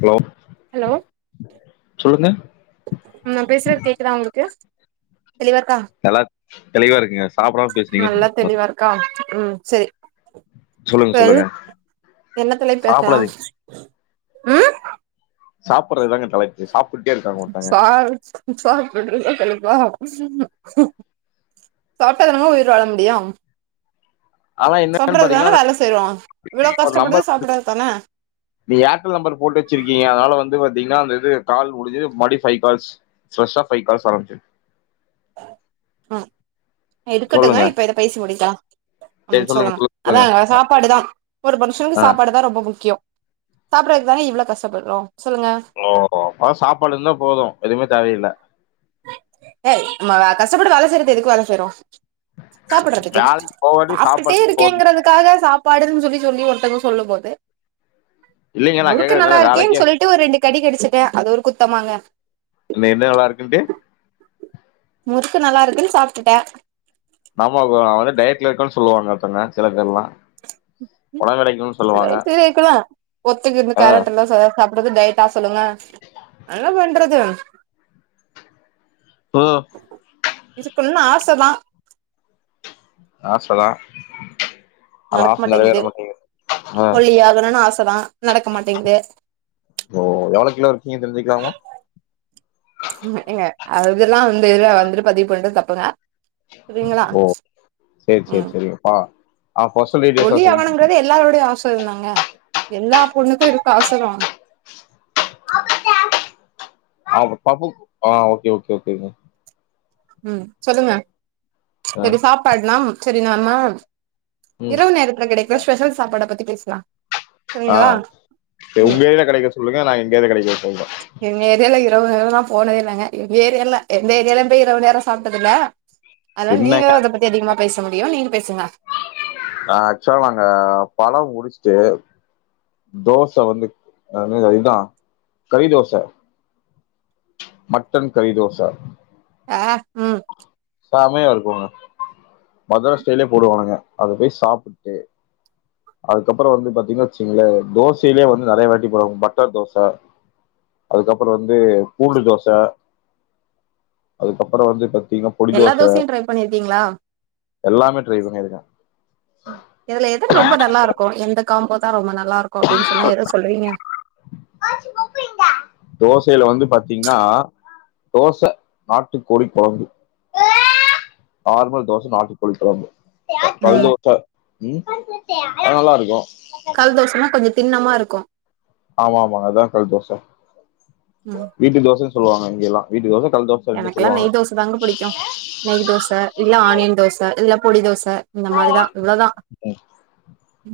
Hello hello சொல்லுங்க நா பேசுறது கேக்குதா உங்களுக்கு தெளிவாருக்கா நல்லா தெளிவா இருக்குங்க சாப்பிடாம பேசினீங்க [unintelligible] அக்கா ம் சேரி சொல்லுங்க சொல்லுங்க சொல்லு என்ன தலைப்பு பேசலா சாப்பிடாதீங்க ம் சாப்புறதுதாங்க தலைப்பு சாப்புட்டே இருக்காங்க ஒருத்தங்க ஆஹ் சாப்பிடுறது தா தலைப்பா சாப்ட்டா தானேங்க உயிர் வாழ முடியும் ஆனா என்னன்னு சாப்புறதுக்கு தானே பாத்தீங்கன்னா வேல செய்றோ இவ்ளோ கஷ்டப்படுறது சாப்புடுறதுக்கு தானே நீங்க ஏர்டெல் நம்பர் போட்டு வச்சிருக்கீங்க அதனால வந்து பாத்தீங்கன்னா அந்த இது கால் முடிஞ்சது மறுபடியு ஃபை கால்ஸ் ஃபிரஷா ஃபை கால்ஸ் ஆரம்பிச்சது ஆ எடுக்கட்டுங்க சொல்லுங்க இப்ப இத பேசி முடிக்கலா ம் சொல்லுங்க அதா சாப்பாடுதா ஒரு மனுஷனுக்கு ஆ சாப்பாடுதா ரொம்ப முக்கியம் சாப்புறக்குதானே இவ்ளோ கஷ்டப்படுறோ சொல்லுங்க ஓஹ்ஹோ ஆனா சாப்பாடு இருந்தா போது எதுவுமே தேவயில்ல ஏய் நம்ம கஷ்டப்பட்டு வேல செய்யறது எதுக்கு வேல செய்ரோ சாப்புறதுக்கு வேலைக்கு போகாட்டி சாப்ட்டுட்டே சாப்பாடு போதும் இருக்கேங்கறதுக்காக சாப் பாடுன்னு சொல்லி சொல்லி ஒருத்தங்க சொல்லும் போது இல்லைங்க நான் முறுக்கு கேக்குறது நல்லா என்னன்னா இருக்கேன்னு வேலைக்கே சொல்லிட்டு ஒரு ரெண்டு கடி கடிச்சுட்டே அது ஒரு குத்தமாங்க இல்ல என்ன நல்லா இருக்குன்ட்டு முறுக்கு நல்லா இருக்குன்னு சாப்ட்டுட்டே நாமாக் அ வந்து டைட்ல இருக்கன் சொல்லுவாங்க [unintelligible] சில பேர்லா டிவி இருக்கலா ஒத்தக்கி இந்த ஆ கரெண்ட் எல்லா சாப் றது டைட்டா சொல்லுங்க என்ன பண்றது ஓ இதுக்கு இன்னு ஆச தா ஆச தா அவ நடக்க ஆச நிறவேற மாட்டேங்குது மாட்டேங்கிது அஹ் ஒல்லி ஆகணுன்னு ஆச தா ஓ எவ்ளோ கிலோ இருக்கீங்கன்னு தெரிஞ்சுக்கலாமா ங்க அதெல்லா வந்து வந்துட்டு பதிவு பண்றது தப்புதா சரிங்களா உம் சொல்ட்டா ஆ [unintelligible] ஒல்லி ஆகணும்ங்கிறது எல்லாரோட ஆச தாங்க எல்லா பொண்ணுக்கு இருக்க ஆச தா ஆ பாப்போ ஓகே ஓகே ஓகேங்க ம் சொல்லுங்க ஆ சரி சாப்டாச்சுனா சரி நாம ம் இரவு நேரத்துல கிடைக்கர ஸ்பெஷல் சாப்பாட பத்தி பேசலா சரிங்களா ஆஹ் ம் உங்க இதுல கிடைக்கரத சொல்லுங்க நா எங்கயதுல கிடைக்கரத சொல்றே எங்க ஏரியால இரவுங்கல நா போனதே இல்லங்க எங்க ஏரியால்ல எந்த ஏரியாலயு இரவு நேரோ சாப்ட்டதுல்ல அதனால என்னங்க நீங்கதா அத பத்தி அதிகமா பேச முடியு நீங்க பேசுங்க ஆஹ் ஆக்சுவலா நாங்க படோ முடிச்ட்டு தோச வந்து அதா கரி தோச மட்டன் கரி தோச ஆஹ் ம் செமையா இருக்கும்ங்க மதராஸ் ஸ்டைல்லயே போடுவானுங்க அது போய் சாப்ட்டுட்டு அதுக்கப்புறோ வந்து பாத்தீங்கன்னா வச்சுங்களே தோசையிலயே வந்து நிறைய வெரைட்டி போடுவாங்க பட்டர் தோச அதுக்கப்புறோ வந்து பூண்டு தோச அதுக்கப்புறோ வந்து பத்தீங்ன்னா பொடி எல்லா தோசை தோசையு ட்ரை பண்ணிருக்கீங்களா எல்லாமே ட்ரை பண்ணிருக்கே இதுல எது ரொம்ப நல்லா இருக்கு எந்த காம்போ தா ரொம்ப நல்லா இருக்கு அப்டின்னு சொன்னா எத சொல்லுவீங்க தோசையில வந்து பாத்தீங்ன்னா தோச நாட்டு கோழி குழம்பு நார்மல் தோச நாட்டுக்கோழி குழம்பு அ கல் ம் தோச ம் அது நல்லா இருக்கும் கல் தோசன்னா கொஞ்சம் தின்னமா இருக்கும் ஆமா ஆமாங்க அதா கல் தோச ம் வீட்டு தோசன்னு சொல்லுவாங்க இங்க எல்லாம் வீட்டு தோச கல் தோச ரெண்டு எனக்குல்லா நெய் சொல்லுவாங்க. தோச தாங்க புடிக்கும் நெய் தோச இல்ல ஆனியன் தோச இல்ல பொடி தோச இந்த மாரிதா இவ்ளதா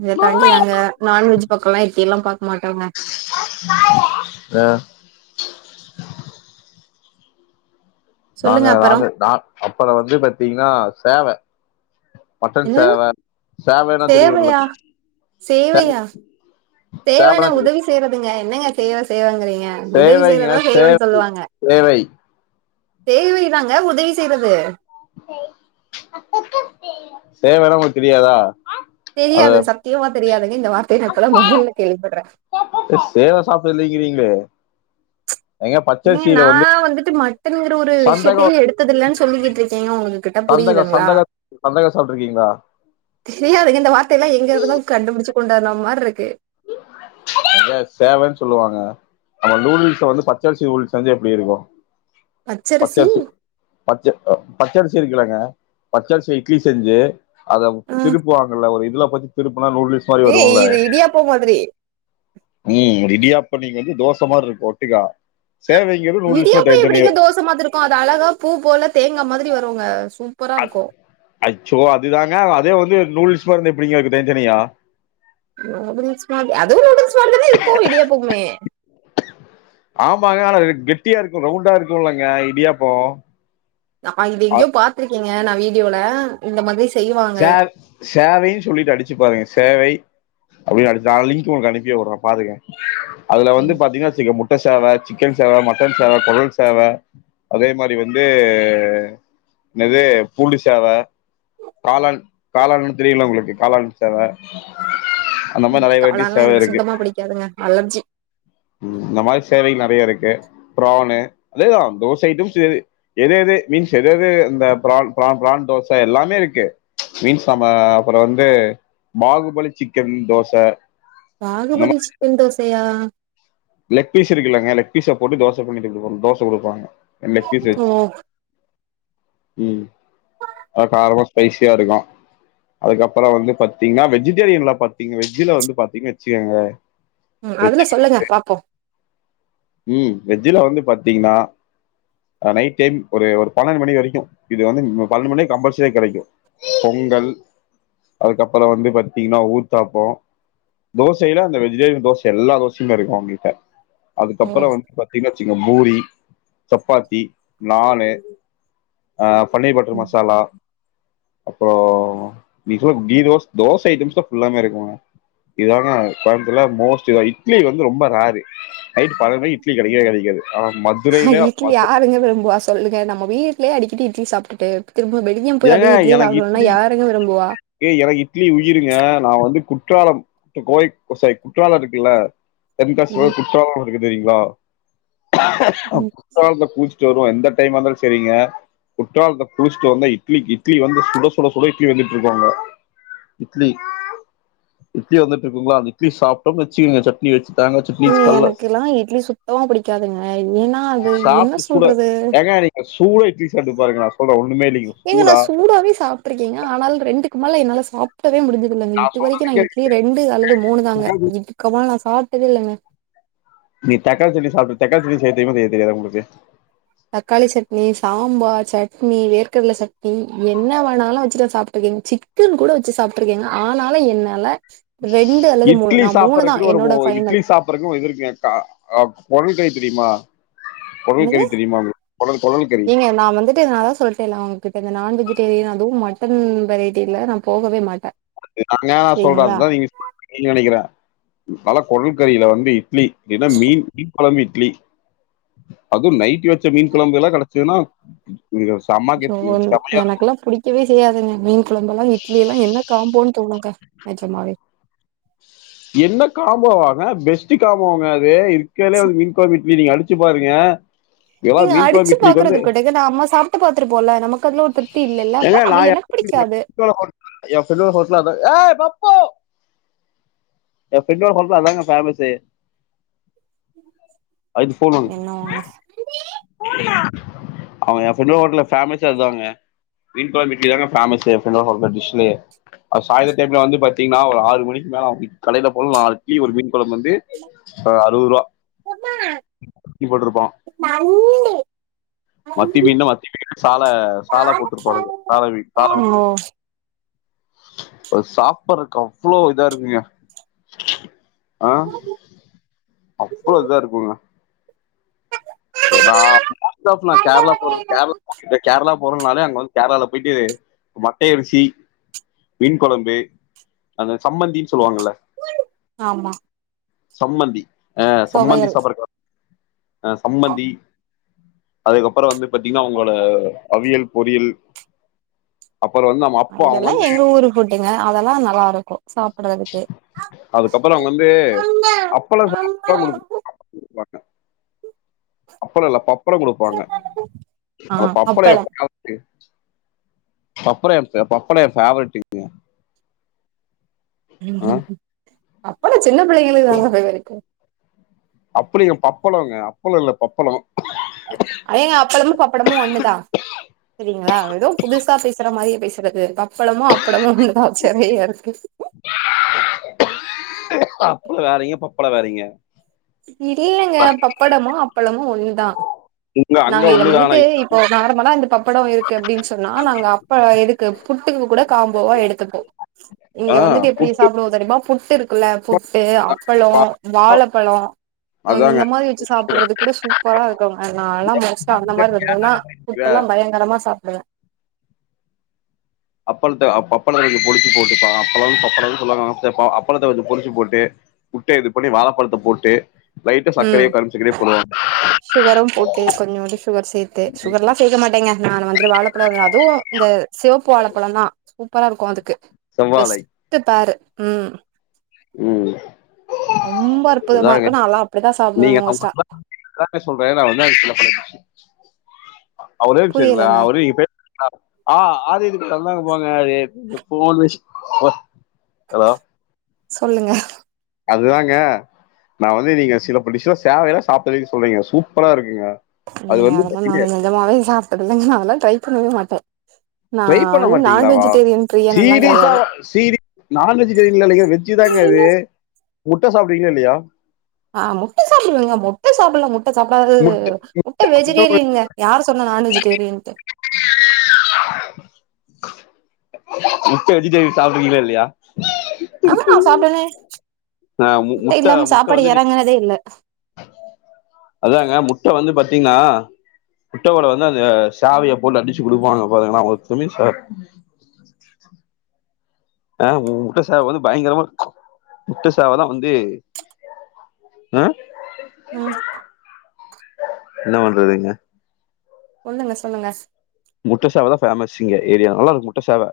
இத தாண்டி ம். நாங்க நாண் வெஜ் பக்கோல்லா எட்டி எல்லா பாக்க மாட்டோங்க அ நாங்க சொல்லுங்க அப்பறோ நானு நா அப்புறம் வந்து பாத்தீங்கன்னா சேவ மட்டன் என்னது சேவ சேவன்னா தெரியுல்ல சேவையா [unintelligible] செய்வன்னா உதவி செய்றதுங்க என்னங்க செய்வ செய்வேங்கிறீங்க அ உதவி சேவைங்க செய்றதா செய்வன் சேவை சொல்லுவாங்க சேவை சேவைதாங்க உதவி செய்றது சேவனா உங்களுக்கு தெரியாதா அத தெரியாது சத்தியமா தெரியாதுங்க இந்த வார்த்தைய நா இப்பதா மொதல்ல கேள்விப்பட்றே அ சேவ சாப்பில்லைங்கிறீங்களே ங்கே நா வந்து வந்துட்டு மட் ட்டன்குற ஒரு விஷயத்தே சந்தகம் எடுத்ததில்லன் சொல்லிக்கிட்ருக்கேங்க உங்க க கிட்ட சந்தக புரியுதுங்ளா சந்தக சந்தக சாப்ட்ருக்கீங்களா தெரியாதுங்க இந்த வார்த்தையெல்லாம் எங்க இருந்து தா கண்டுபுடிச்சு கொண்டு வந்தா மார்ருக்கு அதா சேவன்னு சொல்லுவாங்க நம்ம நூடுல்ஸ வந்து பச்சரிசி நூடுல்ஸ் வந்து எப்புடி இருக்கும் பச்சரிசி பச்ச அ பச்சரிசி இருக்குலங்க பச்சரிசி இட்லி செஞ்சி அத ஆ திருப்புவாங்கல்ல ஒரு இதுல பத்தி திருப்புனா நூடுல்ஸ் மாரி ஏய் வரும்ல இது இடியாப்பம் மாதிரி ம் ஒரு இடியாப்பம் நீங்க வந்து தோச மார்ருக்கும் ஒட்டுக்கா சேவைங்கிறது நூடுல்ஸ் மாரி தனி தனியா ப்ப மாதுருக்கும் அது அழகா பூ போல தேங்கா மாதிரி வருங்க சூப்பரா இருக்கும் அச்சோ அதுதாங்க அதே வந்து நூடுல்ஸ்மார்ருந்தா எப்புடிங்க இருக்கும் தனி தனியா நூடுல்ஸ் மாதிரி அதுவும் நூடுல்ஸ் மாரிதானே இருக்கும் இடியாப்புமே ஆமாங்க ஆனா அது கெட்டியா இருக்கும் ரவுண்டா இருக்கும்லங்க இடியாப்போ நா இது அ எங்கயோ பாத்திருக்கேங்க நா வீடியோல இந்த மாதிரி செய்வா ஜ சேவைன் சொல்லிட்டு அடிச்சு பாருங்க சேவை அப்டின் அடிச்சு அது லிங்க் உங்களுக்கு அனுப்பி உட்றே பாருங்க அதுல வந்து பாத்தீங்கன்னு வச்சிங்க முட் ட்ட சேவ சிக்கன் சேவ மட்டன் சேவ கொடல் சேவ அதே மாரி வந்து நேது பூண்டு சேவ காளான் காளான்னு தெரியுல உங்களுக்கு காளான் சேவ அந்த மாரி நறைய வெரைட்டிஸ் அதெல்லா சேவ எனக்கு இருக்கு [unintelligible] அலர்ஜி ம் இந்த மாரி சேவை நறைய இருக்கு ப்ரான்னு அதேதா தோசைட்டும் சேவு எது எது மீன்ஸ் எது எது இந்த பிரான் பிரான் பிரான் தோச எல்லாமே இருக்கு மீன்ஸ் நம்ம அப்புறோ வந்து பாகுபலி சிக்கன் தோச அந்த பாகுபலி மாரி சிக்கன் தோசையா லெக் பீஸ் இருக்குலங்க லெக் பீஸ போட்டு தோச பண்ணிட்டு [unintelligible] தோச குடுப்பாங்க அ லெக் பீஸ்ஸ ஓ வெச்சி ம் அது காரமா ஸ்பைசியா இருக்கு அதுக்கப்புற வந்து பாத்தீங்ன்னா வெஜிடேரியன்ல பாத்தீங்க வெஜ்ஜில வந்து பாத்தீங்ன்னு வச்சிக்கோங்க ம் அதுல சொல்லுங்க பாப்பு ம் வெஜ்ஜில வந்து பாத்தீங்ன்னா அ நைட் டைம் ஒரு ஒரு பன்னண்டு மணி வரிக்கு இது வந்து நீங் ம பன்னண்டு மணிய கம்பல்சரியா கெடைக்கு பொங்கல் அதுக்கப்புற வந்து பாத்தீங்ன்னா ஊத்தாப்போ தோசைல அந்த வெஜிடேரியன் தோச எல்லா தோசயுமே இருக்கு அவுங்கிட்ட அதுக்கப்புற வந்து பாத்தீங்னா வச்சிங்க பூரி சப்பாத்தி நாணு அ பன்னீர் பட்ரு மசாலா அப்புறோ நீ சொல் கீ ரோஸ்ட் தோச ஐட்டம்ஸ்ல ஃபுல்லாமே இருக்குங்க இதான கொய்ம்த்துல்லா மோஸ்ட் இதா இட்லி வந்து ரொம்ப ரேரு நைட்டு பன்னண்டு மணிக்கி இட்லி கடைக்வே கடைக்காது அனா மத் ஹ இட்லி யாருங்க விரும்புவா சொல்லுங்க நம்ம வீட்லே அடிக்கடி இட்லி சாப்ட்டுட்டு திரும்பு பெட் இங்யும் போய் அதே இட்லிய சாப்ணுன்னா யாருங்க விரும்புவா ஏ எனக்கு இட்லி உயிருங்க நா வந்து குற்றாலம் இப்ப கோய் போ சரி குற்றால இருக்குல்ல தென்காசியோட ம் குற்றால இருக்கு தெரியுங்ளா ம் குற்றாலத்ல குள்ச் சி வருவோ எந்த டைமா இருந்தாலு செரிங்க குற்றாலத்த குளிச்ட்டு வந்த இ இட்லிக்கி இட்லி வந்து சுட சுட சுட இட்லி வெந்துட்ருக்கு அங்க இட்லி இட்லி வெந்துட்ருக்குங்ளா அந்த இட்லி சப்ட்டோன் வச்சுக்கங்க சட்னி வச்சு தேங்கா சட்னி ஏங்க கல்ல எனக்குல்லா இட்லி சுத்தமா புடிக்காதுங்க ஏன்னா அது என்ன சொல்றது சூட இட்லி சாப்ட்டு பாருங்க நா சொல்ற ஒன்னுமே இல்லிங்கோ ஏங்க நா சூடாவவே சாப்ட்ருக்கேங்க ஆனாலு ரெண்டுக்கு மேல என்னால சாப் ட்டவே முடிஞ்சதுல்லங்க இது வரிக்கு நா இட்லி ரெண்டு அல்லது மூணு தாங்க கேளுங்க இதுக்கமால நா சாப்ட்டதே இல்லங்க நீ தக்காள் சட்னி சாப்ட்டு தக்காளி சட்னி செய் தெரிய்மா செய்ய தெரியாதா உங்ளுக்கு தக்காளி சட்னி சாம்பார் சட்னி வேர்க்கடல சட்னி என்னா வாணாலு வச்சுட்ட சாப்ட்ருக்கேங் சிக் குன் கூட வச்சு சாப்ட்ருக்கேங்க ஆனாலு என்னால ரெண்டு அல்லது மூணு நா மூணுதா என்னோட ஃபைனல் அப்பற இன்னொரு இது இருக்குங்க க அ கொடல் கறி தெரிய்மா கொடல் கறி தெரியுமா உங்ளுக் கொடல் கொடல் கறி ஏ நா வந்துட் ட்டு நதா சொல்ட்டேன்ல அவுங்கிட்ட இந்த நான் வெஜிடேரியன் அதுவு மட்டன் வெரைட்டில நா போகவே மாட்ட [inaudible] சொல்ற அத்தா நீ [inaudible] நெனக்கிற பல கொடல் கறியில வந்து இட்லி ஏன்னா மீன் மீன் கொழம்பு இட்லி அது நைட்டு வச்ச மீன் கொழம்பு எல்லா கடைச்சிதுனா இங்க சோன் எனக்ல்லா புடிக் கிவே செய்யாதுங்க மீன் குழம்பலா இட்லி எல்லா என்ன காம்போன் தோணுங்க நிஜமாவே என்ன காம்போவாங்க பெஸ்ட் காம்போங்க அது இருக்கற்துலே ச வந்து மீன் கொழம்பு இட்லி நீங்க அடிச்சு ச்சி பாருங்க இதெல்லாம் ஏங்க மீன் குழம்பு அடிச்சு இட்லிக்கு பாக்குறது வந்து இருக்கட்டுங்க ந அம்மா சாப்ட்டு பாத்துருபோல்ல நமக்கு அதுல ஒரு திருப்தி இல்லல்ல அப்ப நம்ம எனக் புடிக்காது ஏ ஃப்ரெண்டோ ஹோட்டல்ல அதா ஏய் பப்போ ஏ ஃப்ரெண்டோ ஹோட்ல்ல அதாங்க ஃபேமஸே என்னா ஒங்க அவ ஏ ஃப்ரெண்டோ ஹோட்ல்ல ஃபேமஸே அதுதாங்க மீன் கொழம்பு இட்லி தாங்க ஃபேமஸே ஏ ஃபிரண்டோட ஹோட்டல் டிஷ்லே அ சாய்ந்தர டைம்ல வந்து பாத்தீங்ன்னா ஒரு ஆறு மணிக்கு மேல அவுங் இப் கடைல போல் நால் இட்லி ஒரு மீன் கொழம்பு வந்து அ அறுபது ரூபா [unintelligible] போட்டுருப்போ தன் மத்தி மீனுனா மத்தி மீன்னு சால சால போட்ருப்பானுங்க சால மீனு சால மத்தி ஓ அ சாப்பட்றக்கு அவ்ளோ இதா இருக்குங்க ஆ அவ்ளோ இதா இருக்குங்க எ வா பஸ்ட் கிளாஸ் நா கேரளா போறது கேரளா இந்த கேரளா போறதுனாலே அங்க வந்து கேரளால போய்ட்டு மட்டய விரிச்சி மீன் கொழம்பு அங்க சம்மந்தி சொல்லுவாங்கல்ல ஆமா சம்மந்தி அ சம்மந்தி தொவையல் சாப்பட்றக்கு அ சம்பந்தி அதுக்கப்றோ வந்து பாத்தீங்கன்னா அவுங்களோட அவியல் பொறியல் அப்பறோ என்னா இதெல்லா எங்க ஊரு ஃபுடுங்க அதெல்லா நல்லாருக்கு சாப்பட்றதுக்கு அதுக்கப்புறோ அவங்க வந்து [inaudible] அப்பலோ இல்லப்பா அப்பளங் கொடுப்பாங்க ஆ அப்பளோ அப்பளம் [unintelligible] பப்படோ என் பப்படோ என் பேவரட் டிஷ்ங்க ஆ அப்பளோ சின்ன பிள்ளைங்களுக்கு தாங்க ஃபேவரெட்டு அப்புலிங்க பப்பளோங்க அப்பளோ இல்ல பப்பளோ ஏங்க அப்பளமு பப்படமு ஒண்ணுதா சரிங்களா ஏதோ புதுசா பேசுற மாரியே பேசறது பப்பளமு அப்படமு ஒன்னுதா சரியா இருக்கு அப்பளோ வேறீங்க பப்படோ வேறீங்க இல்லங்க பப்படமு அப்பளமு ஒன்னு தா [inaudible] நாங்க இத ஒண்ணுதானா வந்துட்டு இப்போ நார்மலா இந்த பப்படோ இருக்கு அப்டின் சொன்னா நாங்க அப்ப எதுக்கு புட்டுக்கு கூட காம்போவா எடுத்துப்போ இங்க ஆஹ் வந்துட்டு எப்டி புட்டு சாப்டுவோ தெரிமா புட்டு் இருக்குல பப்படம், புட்டு அப்பளோ பா- வாழப்பழோ அதாங்க இந்த மாரி வச்சி சாப்பற்றதுக் கூட சூப்பரா இருக்கு நாலா மோஸ்ட்டா அந்த மாரி இருந்தனா இப்பல்லா பயங்கரமா சாப்புடுவ அப்பளத்த அ அப்பளத்த பொடிச்சி போட்டுப்பா அப்ளத்த பப்பளனு சொல்லுவாங்க அப்பளத்த பொடிச்சு போட்டு புட்ட இது பண்ணி வாழப்பழத்த போட்டு லைட்டா சக்கரயோ கரும்பு சக்கரயோ போடுவாங்க ஷுகரும் போட்டு கொஞ்சோ வந்து ஷுகர் சேத்து ஷுகர்லா சேக்க மாட்டங்க நா வந்துட்டு வாழைப்பழத்த அதுவு இந்த சிவப்பு வாழப்பழந்தா சூப்பரா இருக்கு அதுக்கு செவ்வாழை பெஸ்டு பேர்ரு ம் ம் ரொம்ப அற்புதமா அதாங்க இருக்கு நாலா அப்டிதா சாப்டுவே நீங்க மோஸ்ட்டா ந சொல்றே நா வந்து சொல்ற [unintelligible] ஒரே நிமிஷோ புரியலங்க அவரு [inaudible] அ ஆ ஆது இதுக்கு தந்தாங்க பங்காளி போன் வெச்சு ஹலோ சொல்லுங்க அத்தாங்க நா வந்து நீங்க சில பல டிஷ்லா சேவையெல்லா சாப்ட்டதே இல்ல சொல்றீங்க சூப்பரா இருக்குங்க அது நீங்க வந்து அதெல்லா நா நெஜமாவே சாப்ட்டது இல்லங்க நாலா ட்ரை பண்ணவே மாட்டே நா ட்ரை பண்ண வந்து நான் மாட்டீங்களாவா வெஜிடேரியன் பிரியன் எல்லா சீரீஸா கெடையாது சீரி நாண்வெஜ் [unintelligible] இல்லிங்க இது வெஜ்ஜு தாங்க அது முட்ட சாப்டுவிங்களா இல்லயா ஆ முட்ட சாப்டுவங்க முட்ட சாப்பல்லா முட் முட்ட சாப்டாதது முட்டை முட்ட முட்டை வெஜிடேரியன்ங்க யாரு சொன்னா நான் வெஜிடேரியன்ட்டு முட்ட வெஜிடேரியன் சாப்டுவீங்களா இல்லயா ஆமா நா சாப்டுவனே ஆஹ் மு- முட்ட முட்டை இல்லாம முட்டை சாப்பாடு வந்து நீ- எறங்குனதே இல்ல அதாங்க முட்ட வந்து பாத்தீனா முட்ட ஓட வந்து அந்த சாவைய போட்டு அடிச்சி குடுப்பாங்க பாருங்கல ஒரு துளி ஃபேட் ஆ முட்ட சேவ வந்து பயங்கரமா முட்ட சேவதா வந்து அ ம் என்ன பண்றதுங்க ஒண்ணுக சொல்லுங்க முட்ட சேவ தா ஃபேமஸ் இங்க ஏரியா நல்லா இருக்கு முட்ட சேவ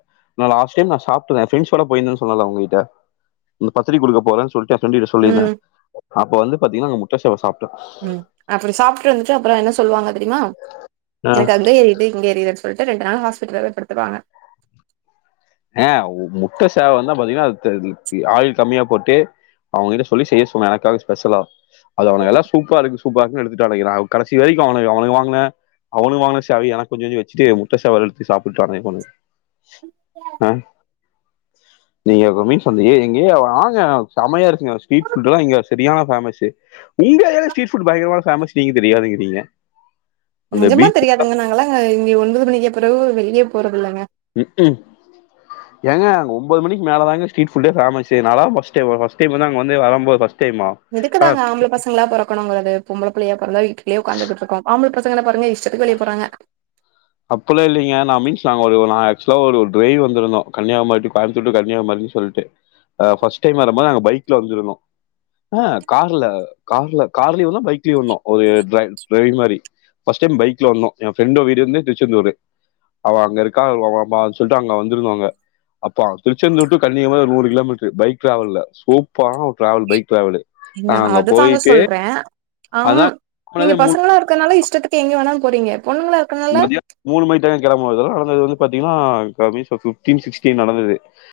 நா லாஸ்ட் டைம் நா சாப்ட ஃபிரண்ட்ஸ் ஓட போயிருந்தேனு சொன்னல்ல உங்ககிட்ட இந்த பத்திரிக்க குடுக்க போறன் சொல்ட்டே ஃபிரண்டு கிட்ட சொல்லிருந்த ம் அப்ப வந்து பாத்தீங்கனா நா முட்ட சேவ சாப்ட ம் அப்டி சாப்ட்டு வந்துட்டு அப்றோ என்ன சொல்லுவாங்க தெரியுமா எனக்கு அங்க எரியுது இங்க எரியுது சொ போயிட்டு ரெண்டு நாள் ஹாஸ்பிட்டல போய் படுத்துவாங்க ஆ முட்ட சேவ வந்தா பாத்தீங்கனா அ ஆயில் கம்மியா போட்டு அவுங்ககிட்ட சொல்லி செய்ய சொன்ன எனக்காக ஸ்பெஷலா அது அவனுங்கலா சூப்ரா இருக்கு சூப்ரா இருக்குனு எடுத்துட் அலைரா கடைசி வரைக்கு அவுனுக் அவனுகா வாங்குன அவுனுக்கு வாங்குன சேவய எனக் கொஞ்ச கொஞ்ச வச்சிட்டு முட்ட சேவ எடுத்து சாப்புட்டு போனோ அ நீங்க மீட் பண்றீங்க இங்கயே வாங்க செமையா இருக்குங்க ஸ்ரட் ஃபுட்ல்லா இங்க சரியான பேமஸ்சு நீங்க தா ஸ்ட்ரீட்ஃபுட் பயங்கரமா ஃபேமஸ் நீங்க தெரியாதுங்கிறீங்க அந்த நெஜமா பீச் தெரியதுங்க நாங்களா இங்க ஒன்பது மணிக்கு பிறவு வெளியே போறதில்லங்க க்கும் ஏங்க அங்க ஒம்பது மணக்கி மேல தாங்க ஸ்ட்ரீட் புட்டே ஃபேமசு நாலாம் ஃபர்ஸ்ட் டைம் ஃபஸ்ட் டைம் அங்க வரும்போது அங்க ஃபர்ஸ்ட் டைம் ஆ இதுக்குதாங்க ஆம்ப பசங்களா பொரக்கனுங்கறது பொம்பள புள்ளையா பொறந்தா வீட்டுலயே உக்காந்துட்டு இருக்கு ஆம்பள பசங்கள பாருங்க இஷ் சக்கு வெளிய போறாங்க அப்பல்லா இல்லைங்க நா மீன்ஸ் நாங்க ஒரு ந ஆக்சுலா ஒரு டிரைவ் வந்திருந்தோ கன்னியாகுமரி டூ கோயம்புத்தூர் டூ கன்னியாகுமரின் சொல்ட்டு ஃபஸ்ட் டைம் வரும்போது நாங்க பைக் ல வந்துருந்தோ ஆஹ் கார்ல கார்ல கார்லயே வந்தோம் பைக்லயே வந்தோம் ஒரு ட்ரைவ் டிரைவ் மாரி ஃபர்ஸ்ட்டு டைம் பைக்ல வந்தோம் என் ஃப்ரெண்டோ வீடு வந்து திருச்செந்தூர் அவ அங்க இருக்கா அவனு சொல்லிட்டு அங்க வந்திருந்தாங்க அப்பா திருச்செந்தூர் டு கன்னியாகுமரி நூறு கிலோமீட்டரு பைக் டிராவல சூப்பரானா டராவல் பைக் டிராவல் ஏங்க நாங்க அங்க அதுதாங்க போயிட்டு சொல்றேன் ஆம் அதான் நீங்க போனதே மூணு பசங்களல்லாம் க்கனால இஷ்டத்துக்கு எங்க வேணாலு போறீங்க பொண்ணுங்கள மதியம் மூணு மணிக்கலா கிளம்புனது நால அது வந்து பாத்தீங்கனா வீச ஃபிட்டீன் சிக்ச்டீன் நடந்தது